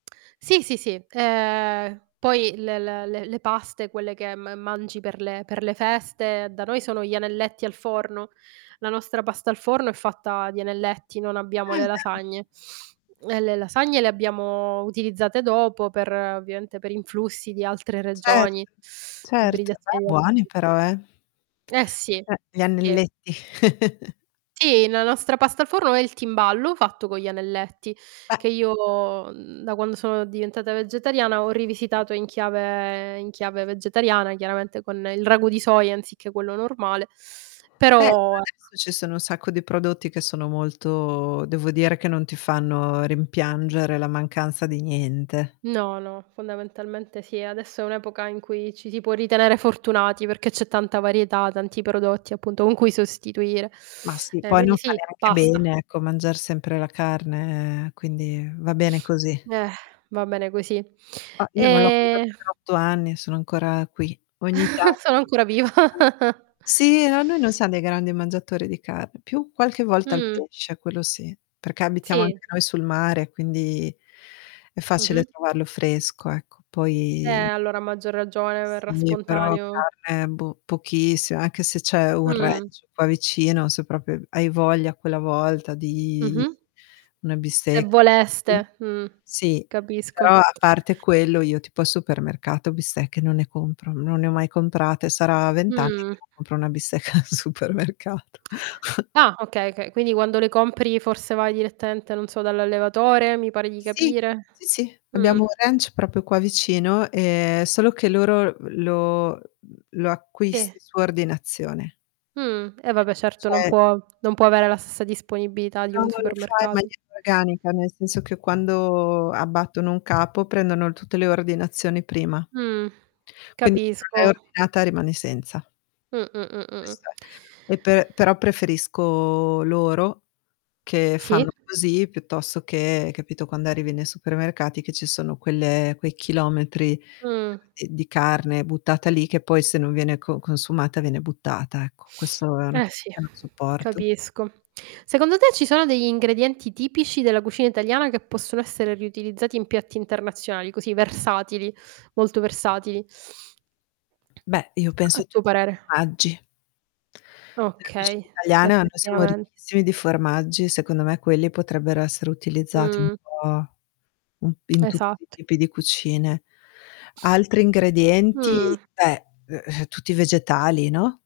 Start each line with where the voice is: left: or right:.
right: Sì, sì, sì, ehm, poi l l le le paste quelle che m mangi per le per le feste, da noi sono gli anelletti al forno. La nostra pasta al forno è fatta di anelletti, non abbiamo
left: Ah,
right: le
left: da
right: lasagne. E le lasagne le abbiamo utilizzate dopo per ovviamente per influssi di altre
left: Certo.
right: regioni,
left: Certo. Beh,
right: ibridazione
left: buoni
right: [unintelligible]
left: però, eh!
right: Eh sì,
left: Eh, gli
right: sì.
left: anelletti.
right: Sì, la nostra pasta al forno è il timballo fatto co' gli anelletti
left: E
right: che io, mhmm, da quando sono diventata vegetariana ho rivisitato in chiave in chiave vegetariana, chiaramente, con il ragù di soia anziché quello normale,
left: Beh, per
right: però, ecco.
left: adesso ci sono un sacco di prodotti che sono molto devo dire che non ti fanno rimpiangere la mancanza di niente.
right: No, no, fondamentalmente sì, adesso è un'epoca in cui ci si può ritenere fortunati perché c'è tanta varietà, tanti prodotti, appunto, con cui sostituire.
left: Ma sì,
right: E
left: poi non
right: quindi
left: fa
right: sì,
left: neanche
right: pasta.
left: bene, ecco, mangiar sempre la carne, quindi va bene
right: Eh.
left: così.
right: Va bene così.
left: Ah, io non l'ho mangiata per
right: Ehm
left: 8 anni, e sono ancora qui. Ogni tanto
right: Sono
left: mi
right: ancora
left: capita
right: viva.
left: di Sì. No, noi non siam dei grandi mangiatori di carn più qualche volta il
right: Mh.
left: pesce quello sì, perché abitiamo anche
right: Sì.
left: noi sul mare, quindi è facile
right: Mh-mh.
left: trovarlo fresco, ecco.
right: Eh,
left: Poi
right: allora a maggior ragione verrà
left: Sì, però
right: spontaneo.
left: carne boh, pochissi anche se c'è un
right: Mh.
left: ranch qua vicino, se proprio hai v hai voglia quella volta di
right: Mh-mh.
left: una
right: Se
left: bistec [unintelligible]
right: voleste. Mh,
left: Sì,
right: capisco.
left: però a parte quello io tipo al supermercato bistecche non ne compro, non ne ho mai comprate. Sarà 20 anni
right: Mh.
left: che non compro una bistecca al supermercato.
right: Ah, okay, okay, quindi quando le compri forse vai direttamente, non so, dall'allevatore, mi pare di
left: Sì.
right: capire?
left: Sì, sì.
right: Mh.
left: Abbiamo un ranch proprio qua vicino, ehm, solo che loro, uhm, lo uhm, lo
right: Ti
left: acquisti su ordinazione.
right: Mh. E vabbè certo non
left: Cioè
right: può non può avere la stessa disponibilità di
left: No
right: un
left: ma lo fa in
right: supermercato.
left: maniera organica, nel senso che quando abbattono un capo prendono tutte le ordinazioni prima.
right: Mh.
left: Quindi se non l'hai
right: Capisco.
left: ordinata rimani senza.
right: Mh. Mh. Mh. Mh. Mh.
left: Questo è. E pe però preferisco loro che
right: Sì.
left: fanno così piuttosto che, capito, quando arrivi nei supermercati che ci sono quelle quei chilometri
right: Mh.
left: d di carne buttata lì, che poi se non viene co consumata viene buttata, ecco. Questo è una
right: Eh,
left: cosa
right: sì,
left: che non sopporto.
right: capisco. Secondo te, ci sono degli ingredienti tipici della cucina italiana che possono essere riutilizzati in piatti internazionali così versatili, molto versatili?
left: Beh, io penso
right: A
left: a
right: tuo
left: tutti i
right: parere.
left: formaggi. Nella cucina
right: Okay,
left: italiana noi siamo
right: effettivament
left: ricchissimi di formaggi, secondo me, quelli potrebbero essere utilizzati un
right: Mh.
left: po' un p in tutti i
right: Esatt
left: tipi di cucine. Altri ingredienti,
right: Mh.
left: beh, uhm, tutti vegetali, no?